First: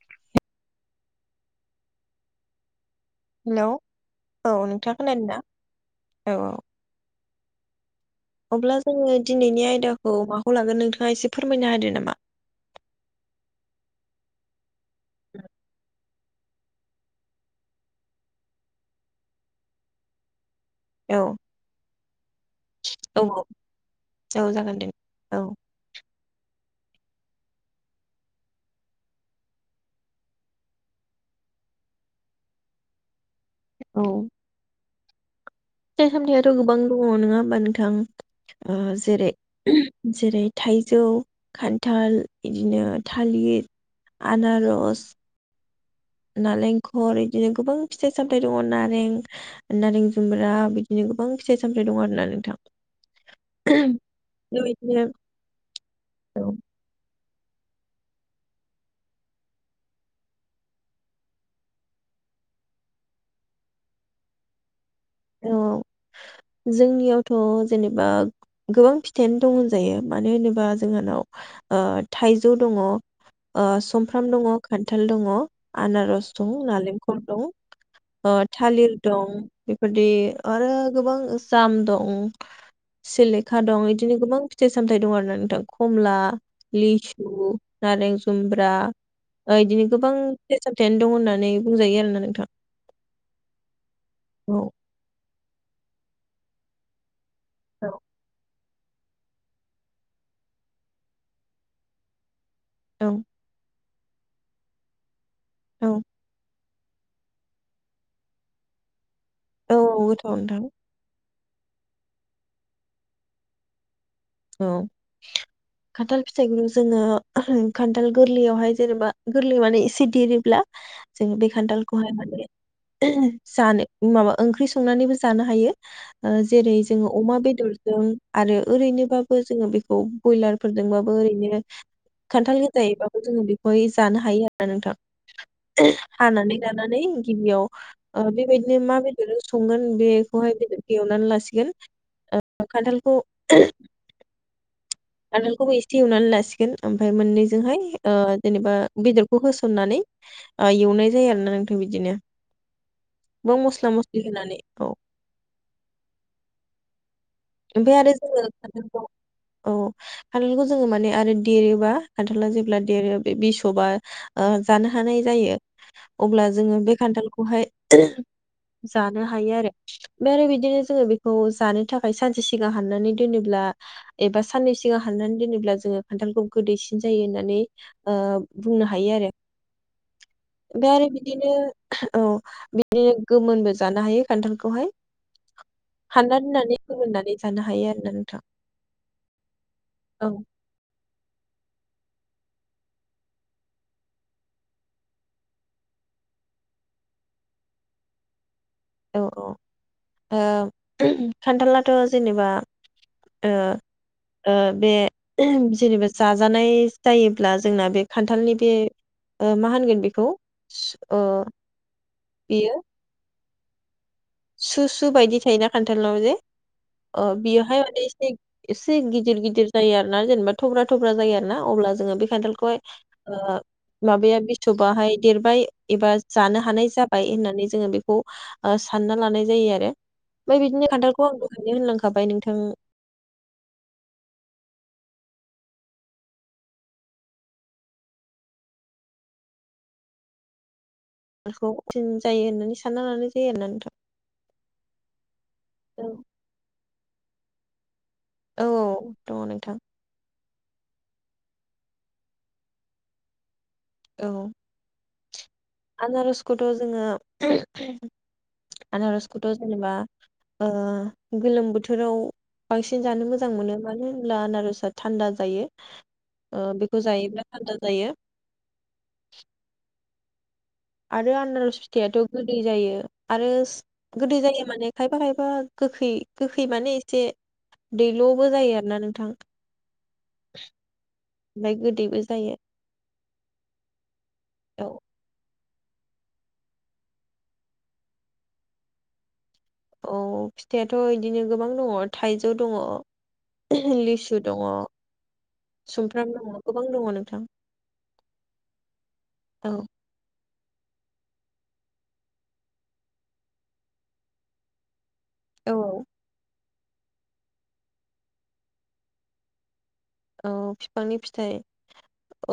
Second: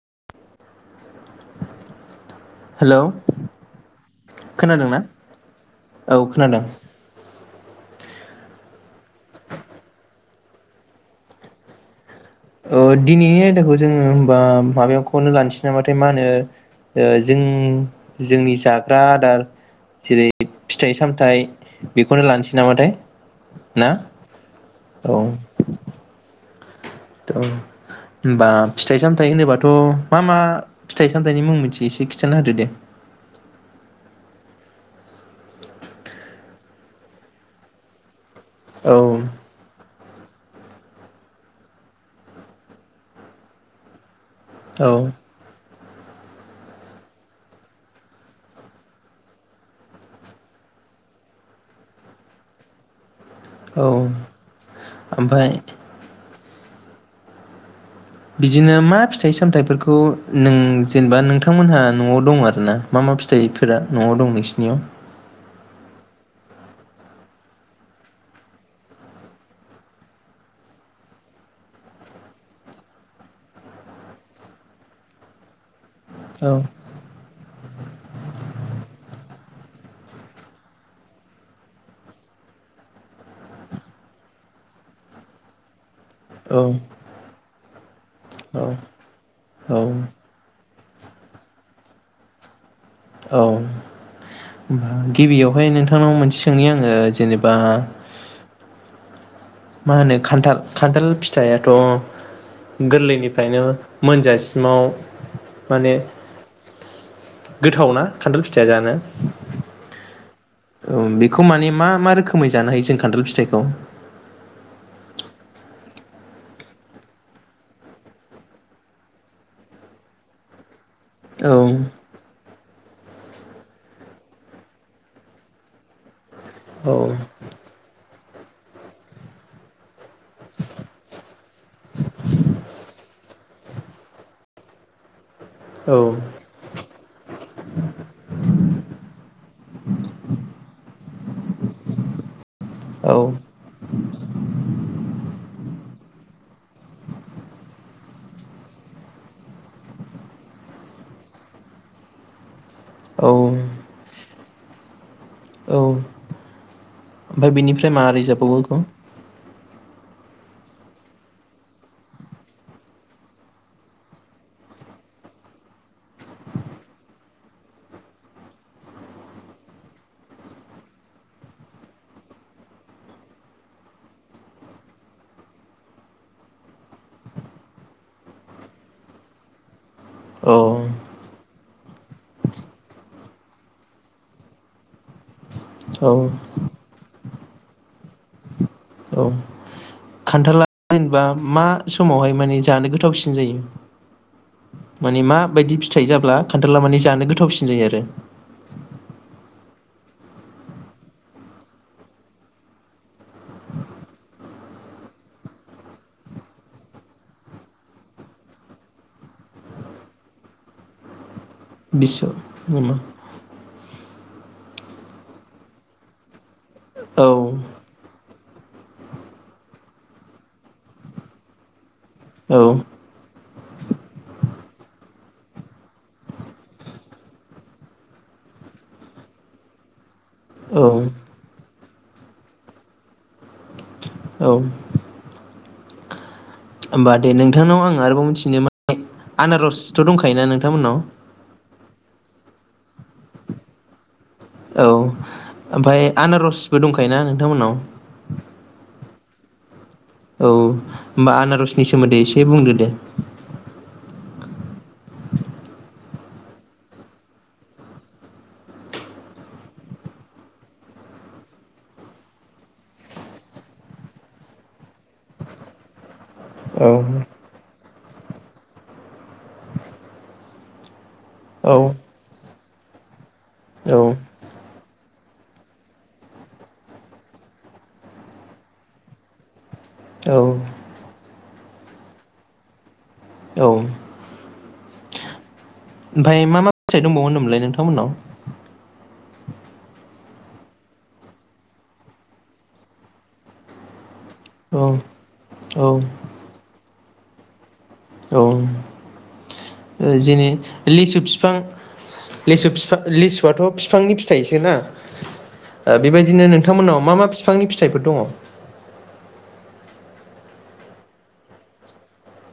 [inaudible] Hello hello खोनादों ना? औ खोनादों। अब्ला जोङो दिनैनि आयदाखौ माखौ लागोन नोंथाङा एसे फोरमायनो होदो नामा। ओ दिनैनि आयदाखौ जोङो होमबा माबायाव खौनो लानोसै नामाथाय मा होनो जों जोंनि जाग्रा आदार जेरै फिथाइ औ सामथाइ बेखौनो लानोसै नामाथाय औ ना? औ जागोन दे औ। थ' होमबा फिथाइ सामथाइ होनोबाथ' मा मा फिथाइ सामथाइनि मुं मिनथियो एसे खिन्थाना होदो दे। औ। फिथाइ सामथायाथ' गोबां दङ नङा होमबा नोंथां? ओ औ जेरै जेरै थाइजौ खान्थाल, बिदिनो थालिर, औ आनारस, नारेंखल बिदिनो गोबां फिथाइ सामथाय दङ नारें नारें जुमब्रा बिदिनो गोबां फिथाइ सामथाय दं आरोना नोंथां। औ बेबायदिनो ओमफ्राय औ। बिदिनो मा फिथाइ सामथाइफोरखौ नों जेनेबा नोंथांमोनहा न'आव दं आरो ना मा मा फिथाइफोरा न'आव दं नोंसिनियाव? औ जोंनियावथ' जेनेबा गोबां फिथाइआनो दं होनजायो। मानो होनोबा जोंहानाव ओ थाइजौ दङ, सुमफ्राम दङ, खान्थाल दङ। आनारस औ दं नालें खर दं, थालिर दं, बेदि आरो गोबां जाम दं, सिलेखा दं बिदिनो गोबां फिथाइ सामथाइ दं आरोना नोंथां। कमला, औ लिसु, नारें औ जुमब्रा, औ बिदिनो गोबां फिथाइ सामथायानो दं होननानै बुंजायो आरोना नोंथां होमबा औ। गिबियावहाय नोंथांनाव मोनसे सोंनि आङो जेने बा औ मा होनो खान्थाल खान्थाल फिथाइ आथ' औ गोरलैनिफ्रायनो मोनजासिमाव औ माने गोथाव ना खान्थाल फिथाइया जानो? औ औ गो औ बे खौ माने मा मा रोखोमै जानो हायो जों खान्थाल फिथाइखौ? औ खान्थाल फिथाइखौनो जोङो खान्थाल गोरलैयावहाय जेनेबा गोरलै माने एसे देरोब्ला जों बे औ खान्थालखौहाय माने जानो माबा ओंख्रि संनानैबो जानो हायो। ओ जेरै औ जोङो अमा बेदरजों आरो ओरैनोबा बो जोङो बेखौ ब्रयलारफोरजोंबाबो ओरैनो खान्थाल गोजायैबाबो जोङो बेखौहाय जानो हायो आरो नोंथां। औ हानानै लानानै गिबियाव ओ बेबायदिनो मा बेदर संगोन बेखौहाय बेदर एवनानै लासिगोन। ओ औ खान्थालखौ खान्थालखौबो एसे एवनानै लासिगोन ओमफ्राय मोननैजोंहाय ओ जेनेबा बेदरखौ होसननानै ओ एवनाय जायो आरोना नोंथां बिदिनो। औ गोबां मस्ला मस्लि होनानै औ। ओमफ्राय बेनिफ्राय आरो मारै जोङो जाबबावो बेखौ? खान्थालखौ औ खान्थालखौ जोङो माने आरो देरोबा खान्थाला जेब्ला देरो बे बिसबा ओ जानो हानाय जायो अब्ला जोङो बे खान्थालखौहाय जानो हायो आरो। ओमफ्राय आरो बिदिनो जोङो बेखौ जानो था खाय सानसे सिगां हाननानै दोनोब्ला एबा साननै सिगां हाननानै दोनोब्ला जोङो खान्थालखौ गोदैसिन जायो होननानै ओ बुंनो हायो आरो। औ ओमफ्राय आरो बिदिनो औ बिदिनो गोमोनबो जानो हायो खान्थालखौहाय। औ हानना दोननानै फोमोननानै जानो हायो आरोना नोंथां। औ औ खान्थाला जेनेबा मा समावहाय माने जानो गोथावसिन जायो माने, माबायदि फिथाइ जाब्ला खान्थाला माने जानो गोथावसिन जायो आरो। औ औ ओ खान्थालाथ' जेनेबा ओ ओ बे जेनेबा जाजानाय जायोब्ला जोंना बे खान्थालनि बे ओ मा होनगोन बेखौ ओ बेयो [unintelligible] सु सु बायदि थायोना खान्थालनाव जे औ अ बियोहाय माने एसे गिदिर गिदिर जायो आरो ना जेनेबा थब्रा थब्रा जायो आरो ना अब्ला जोङो बे औ खान्थालखौहाय ओ माबाया बिसबाहाय देरबाय एबा जानो हानाय जाबाय होननानै जोङो बेखौ सानना लानाय जायो आरो ओमफ्राय औ बिदिनो खान्थालखौ आं दहायनो होनलांखाबाय नोंथां। होमबा होमबा दे नोंथांनाव आं आरोबाव मिथिनो आनारसथ' दंखायोना नोंथांमोननाव? गोथावसिन जायो होननानै सानना लानाय जायो होना नथां। ओमफफ्राय आनारसबो दंख खायो ना नोंथांमोननाव। औ दङ नोंथां। औ होमबा आनारसनि सोमोन्दै एसे बुंदो दे। औ। आनारसखौथ' जोङो आनारसखौथ' जेनेबा ओ गोलोम बोथोराव बांसिन जानो मोजां मोनो मानो होनब्ला आनारसआ थान्दा जायो औ बेखौ जायोब्ला थान्दा जायो। आरो आननार फिथायाथ' गोदै जायो आरो औ गोदै जायो माने खायफा खायफा गोखै गोखै माने एसे दैल'बो जायो आरोना नोंथां औ ओमफ्राय गोदैबो जायो। औ। ओमफफ्राय मा मा फिथाइ दंबावो होनदोंमोनलाय नोंथांमोननाव। औ फिथाइयाथ' बिदिनो गोबां दङ, थाइजौ दङ, लिसु दङ, औ औ सुमफ्राम दङ गोबां दङ नोंथां औ। जेननि लिसु बिफां लिसु बिफां लिसुआथ' बिफांनि फिथाइसोना। औ ओ बेबायदिनो नों नोंथांमोनाव मा मा बिफांनि फिथाइफोर दङ। औ बिफांनि फिथाइ,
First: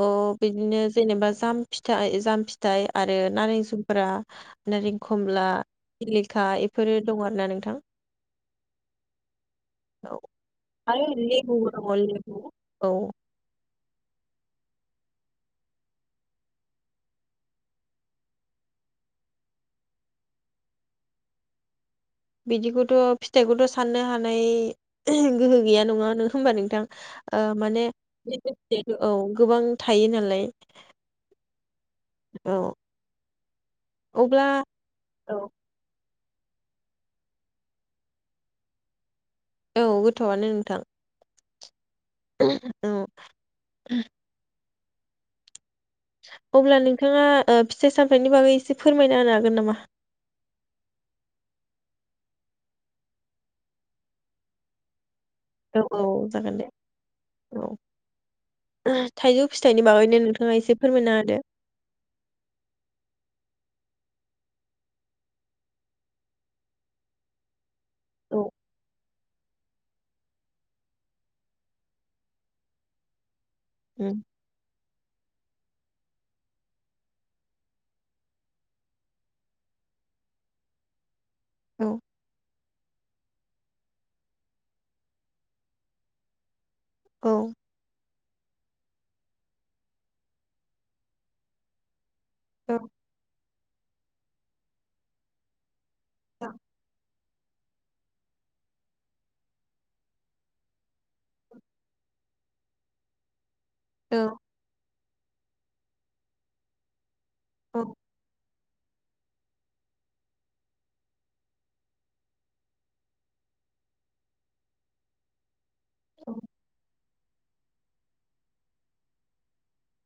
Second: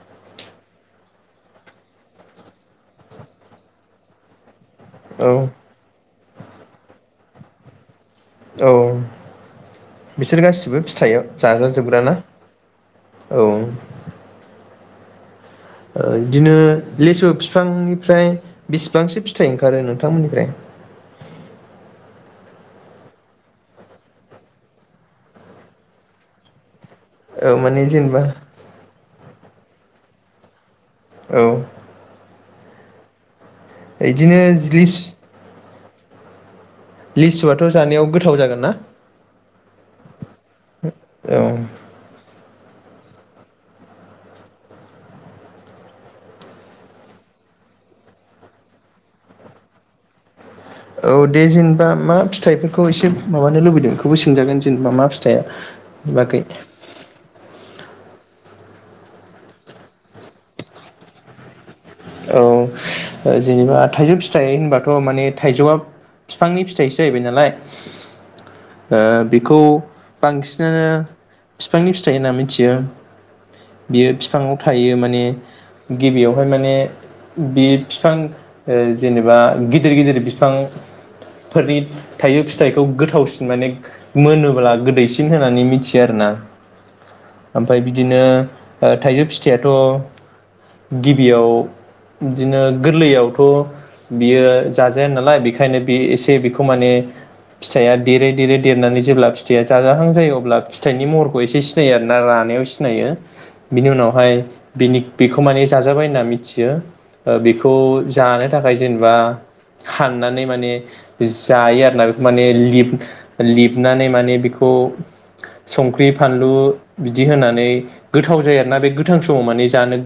औ बिदिनो जेनेबा जाम फिथाइ जाम, फिथाइ आरो नारें जुमब्रा, नारें खमला सिलिखा इफोरो दं आरो ना नोंथां। औ औ बिसोर गासिबो आरो फिथाइयाव लेबुबो दङ जाजाजोबग्राना? लेबु औ औ। ओ बिदिनो लेसु बिफांनिफ्राय बिसिबांसो फिथाइ ओंखारो नोंथांमोननिफ्राय? बिदिखौथ' फिथाइखौथ' साननो हानाय गोहो गैया नङा नों होमबा नोंथां। ओ औ माने जेनेबा औ गोबां थायो नालाय। औ। औ। बिदिनो अब्ला जिलिस औ लिस्टआथ' जानायाव गोथाव जागोन ना? औ गोथावआनो नोंथां। औ। औ। अब्ला नोंथाङा ओ फिथाइ सामथायनि बागै एसे फोरमायना होनो हागोन नामा? औ दे जेनेबा मा फिथाइफोरखौ एसे माबानो लुबैदों बेखौबो सोंजागोन जेनेबा मा फिथाया औ औ बाखै जागोन दे औ थाइजौ फिथाइनि बागैनो नोंथाङा एसे फोरमायनो हादो। औ जेनेबा थाइजौ फिथाइ होनबाथ माने थाइजौआ बिफांनि फिथाइसो जाहैबाय नालाय। औ। ओ बेखौ बांसिननो बिफांनि फिथाइ होनना मिथियो। बियो उम बिफाङाव थायो माने गिबियावहाय माने बि बिफां ओ जेनेबा गिदिर गिदिर बिफां फोरनि औ थायजौ फिथाइखौ गोथावसिन माने मोनोब्ला गोदैसिन होननानै मिथियो आरो ना। औ ओमफाय बिदिनो ओ थाइजौ फिथाइयाथ' गिबियाव बिदिनो औ गोरलैयावथ बियो जाजाया नालाय बेखायनो बे एसे बेखौ माने फिथाइया देरै देरै देरनानै जेब्ला फिथाइया जाजाहां जायो अब्ला फिथाइनि महरखौ एसे सिनायो आरोना रानायाव सिनायो। बिनि औ औ उनावहाय बिनि बेखौ माने जाजाबाय होनना मिथियो ओ खौ औ जानो थाखाय जेनेबा हाननानै माने जायो आरोना बेखौ माने लिब लिबनानै माने बेखौ संख्रि फानलु बि बिदि होनानै गोथाव जायो आरोना बे गोथां समाव माने जानो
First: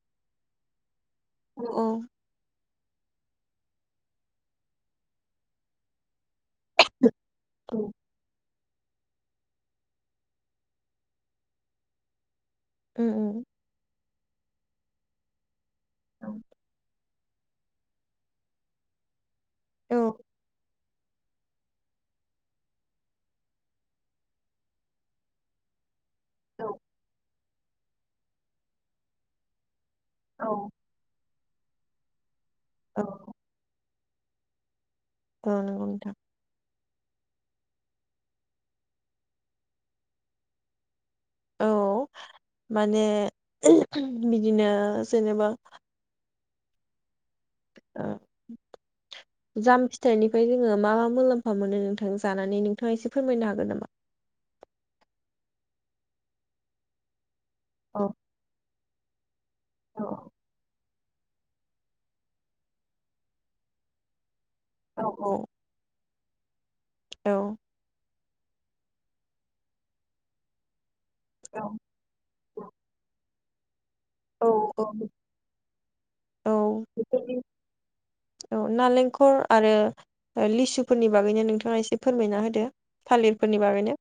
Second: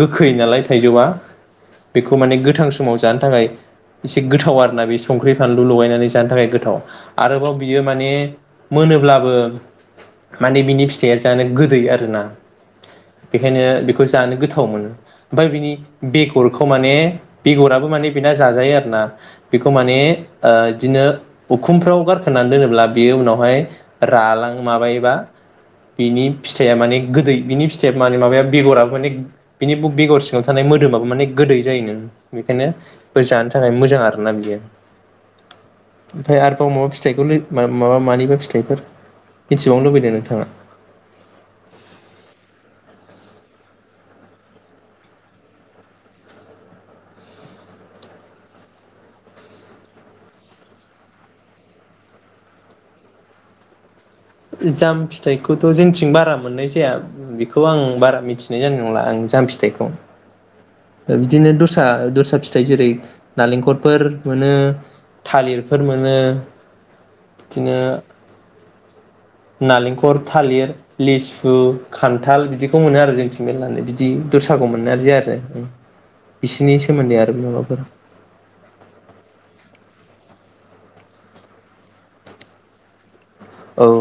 गोखै नालाय थाइजौआ बेखौ माने गोथां समाव जानो थाखाय एसे गोथाव आरोना बे संख्रि फानलु लगायनानै जानो थाखाय थाव आरोबाव औ बियो माने मोनोब्लाबो माने बिनि फिथाइआ जानो गोदै आरोना। उम उम बेखायनो बेखौ जानो गोथाव गोथाव मोनो ओमफ्राइ बिनि औ बेगर खौ माने बेगराबो माने बेना जाजायो आरोना। बेखौ माने औ ओ बिदिनो उखुमफ्राव गारखोनानै दोनोब्ला बेयो उनावहाय रालां माबायोबा बिनि फिथाइया औ माने गोदै बिनि फिथाइ मे माबाया बेगराबो माने बिनि बेगर सिङाव थानाय मोदोमाबो माने जायोनो। बेखायनो औ बे जानो थाखाय मोजां आरो नाग गैया। औ नंगौ नोंथां ओमफ्राय आरोबाव माबा फि फिथायाइखौ माबा मानिबा फिथाइफोर मिथिबावनो लुबैदों नोंथाङा? औ माने बिदिनो जेनेबा ओ जाम फिथाइनिफ्राय जोङो मा मा मुलाम्फा मोनो नोंथां जानानै नोंथाङा एसे फोरमायनो हागोन नामा? जाम फिथाइखौथ जोंथिं बारा मोननाय जाया बेख खौ आं औ बारा मिथिनाय जाना नंला आं जाम फि थायखौ। औ बिदिनो दस्रा दस्रा फिथाइ जेरै नालेंखलफोर मोनो औ थालिरफोर मोनो। औ [inaudible] बिदिनो नालेंखल, थालिर लिसु, औ खान्थाल बिदिखौ मोनो आरो जोंथि मेललानो बिद दि औ दस्राखौ मोननाय जि आरो बिसोरनि औ सोमोन्दै आरो माबाफोर औ नालेंखर आरो लिसुफोरनि बागैनो नोंथाङा एसे फोरमायना होदो। थालिरफोरनि औ बागैनो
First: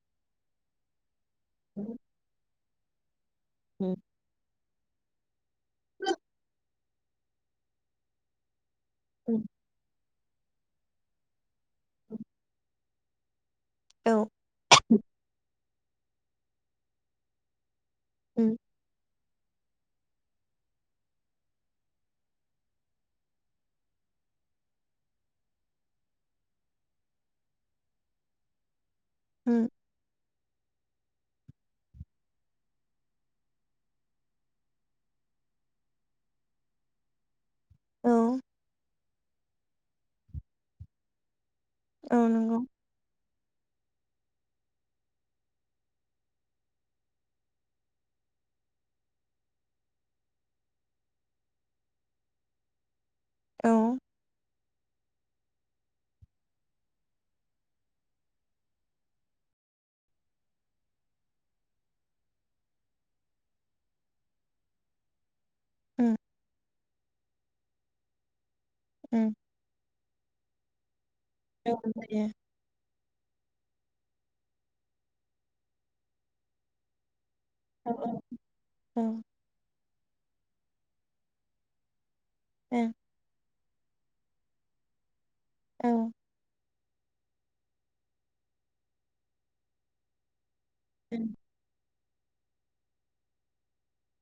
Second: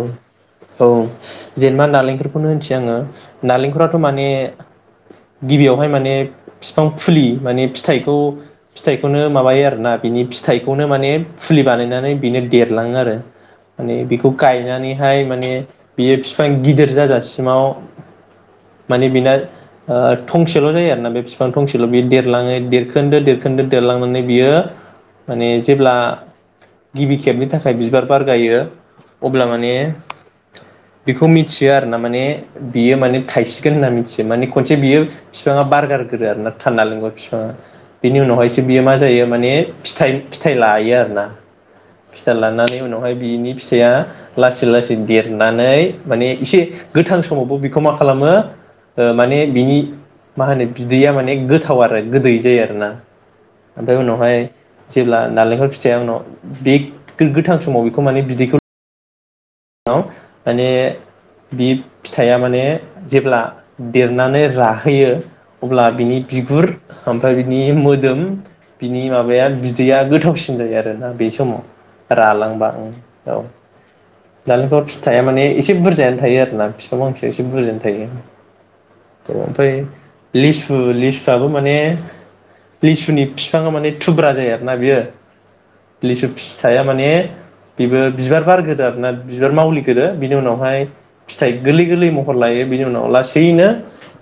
औ औ जेनेबा नालेंखरखौनो जोङो नालेंखराथ' माने गिबियावहाय माने फिफां फुलि माने फिथाइखौ फिथाइखौनो उम माबायो आरोना। बिनि फिथाइखौनो माने फुलि बानायनानै बिनो देरलाङो आरो। माने गायनानैहाय माने बियो फिफां गिदिर जाजासिमाव माने बिना थंसेल' जायो आरोना बे बिफां थंसेल बियो देरलाङै देरखोन्दो देरखोन्दो देरलांनानै बियो माने जेब्ला गिबि खेबनि थाखाय बिबार बारगायो अब्ला उम माने बेखौ मिथियो आरो ना माने बियो माने थाइसिगोन होनना मिथियो माने खनसे बियो बिफाङा बारगार गोरो आरो ना थानना नालेंखर बिफाङा। औ बिनि उनावहायसो बियो मा जायो माने फिथाग-फिथाइ लायो आरो ना। औ फिथाय नंगौ लानानै उनावहाय बिनि फिथाइआ लासै लासै देरनानै माने एसे गोथां समावबो बेखौ मा खालामो माने बिनि मा होनो बिदैया माने गोथाव आरो गोदै जायो आरोना। औ ओमफाय उनावहाय जेब्ला नारेंखल फिथाइख उनाव बे गोथां समाव बेखौ माने बिदैखौ [unintelligible] माने बि फिथाइया माने जेब्ला देरनानै राहोयो अब्ला उम बिनि बिगुर ओमफ्राय बिनि मोदोम बिनि उम माबाया बिदैया गोथावसिन जायो आरो ना। बे औ समाव दे रालांबा ओं औ नालेंखर फिथाइया माने एसे बुरजायानो थायो आरोना फिफां फांसे ए -एसे बुजिनो औ थायो औ ओमफ्राय लेसु -लेसुवाबो माने औ लेसुनि [unintelligible] बिफाङा माने थुब्रा जायो आरो ना बियो। औ लेसु [unintelligible] [unintelligible] माने बेबो बिबार बार ग्रोयो आरो ना बिबार मावलिगोदो बिनि उनाव [unintelligible] फिथाइ [unintelligible] गोलै महर लायो बिनि उनाव लासैनो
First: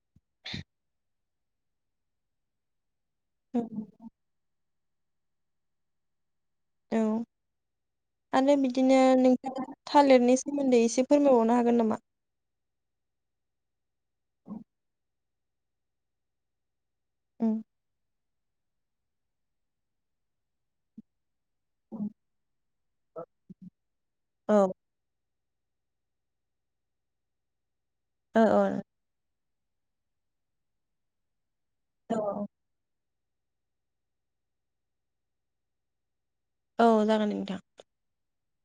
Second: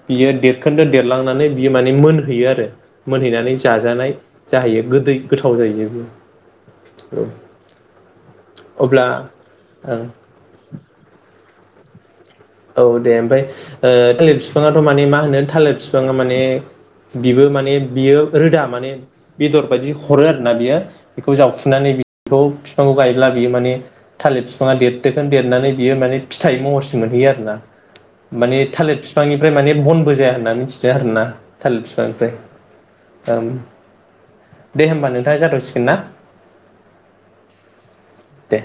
बियो देरखोन्दो देरलांनानै बियो माने मोनहैयो आरो। मोनहैनानै औ जाजानाय जाहैयो। गोदै गोथाव जायो। औ आरो बिदिनो अब्ला नोंथाङा ओं थालिरनि सोमोन्दै एसे फोरमायबावनो [unintelligible] हागोन नामा? औ दे ओमफ्राय ओ थालिर फिफाङाथ' माने मा होनो थालिर फिफाङा माने बिबो उम माने बियो रोदा माने बेदर बायदि हरो आरोना बियो जावखुनानै बेखौ फिफांखौ गायोब्ला बियो माने थालिर औ फिफाङा देरदोखोन देर देरनानै बियो माने फिथाइ महरसिम मोनहैयो आरो [unintelligible] औ माने थालिर बिफांनि ओमफ्राय माने बनबो जाया होननानै मिथिदों आरोना थालिर फिफांनिफ्राय ओम दे होमबा नोंथाङा जाथ'सिगोन ना औ जागोन नोंथां। दे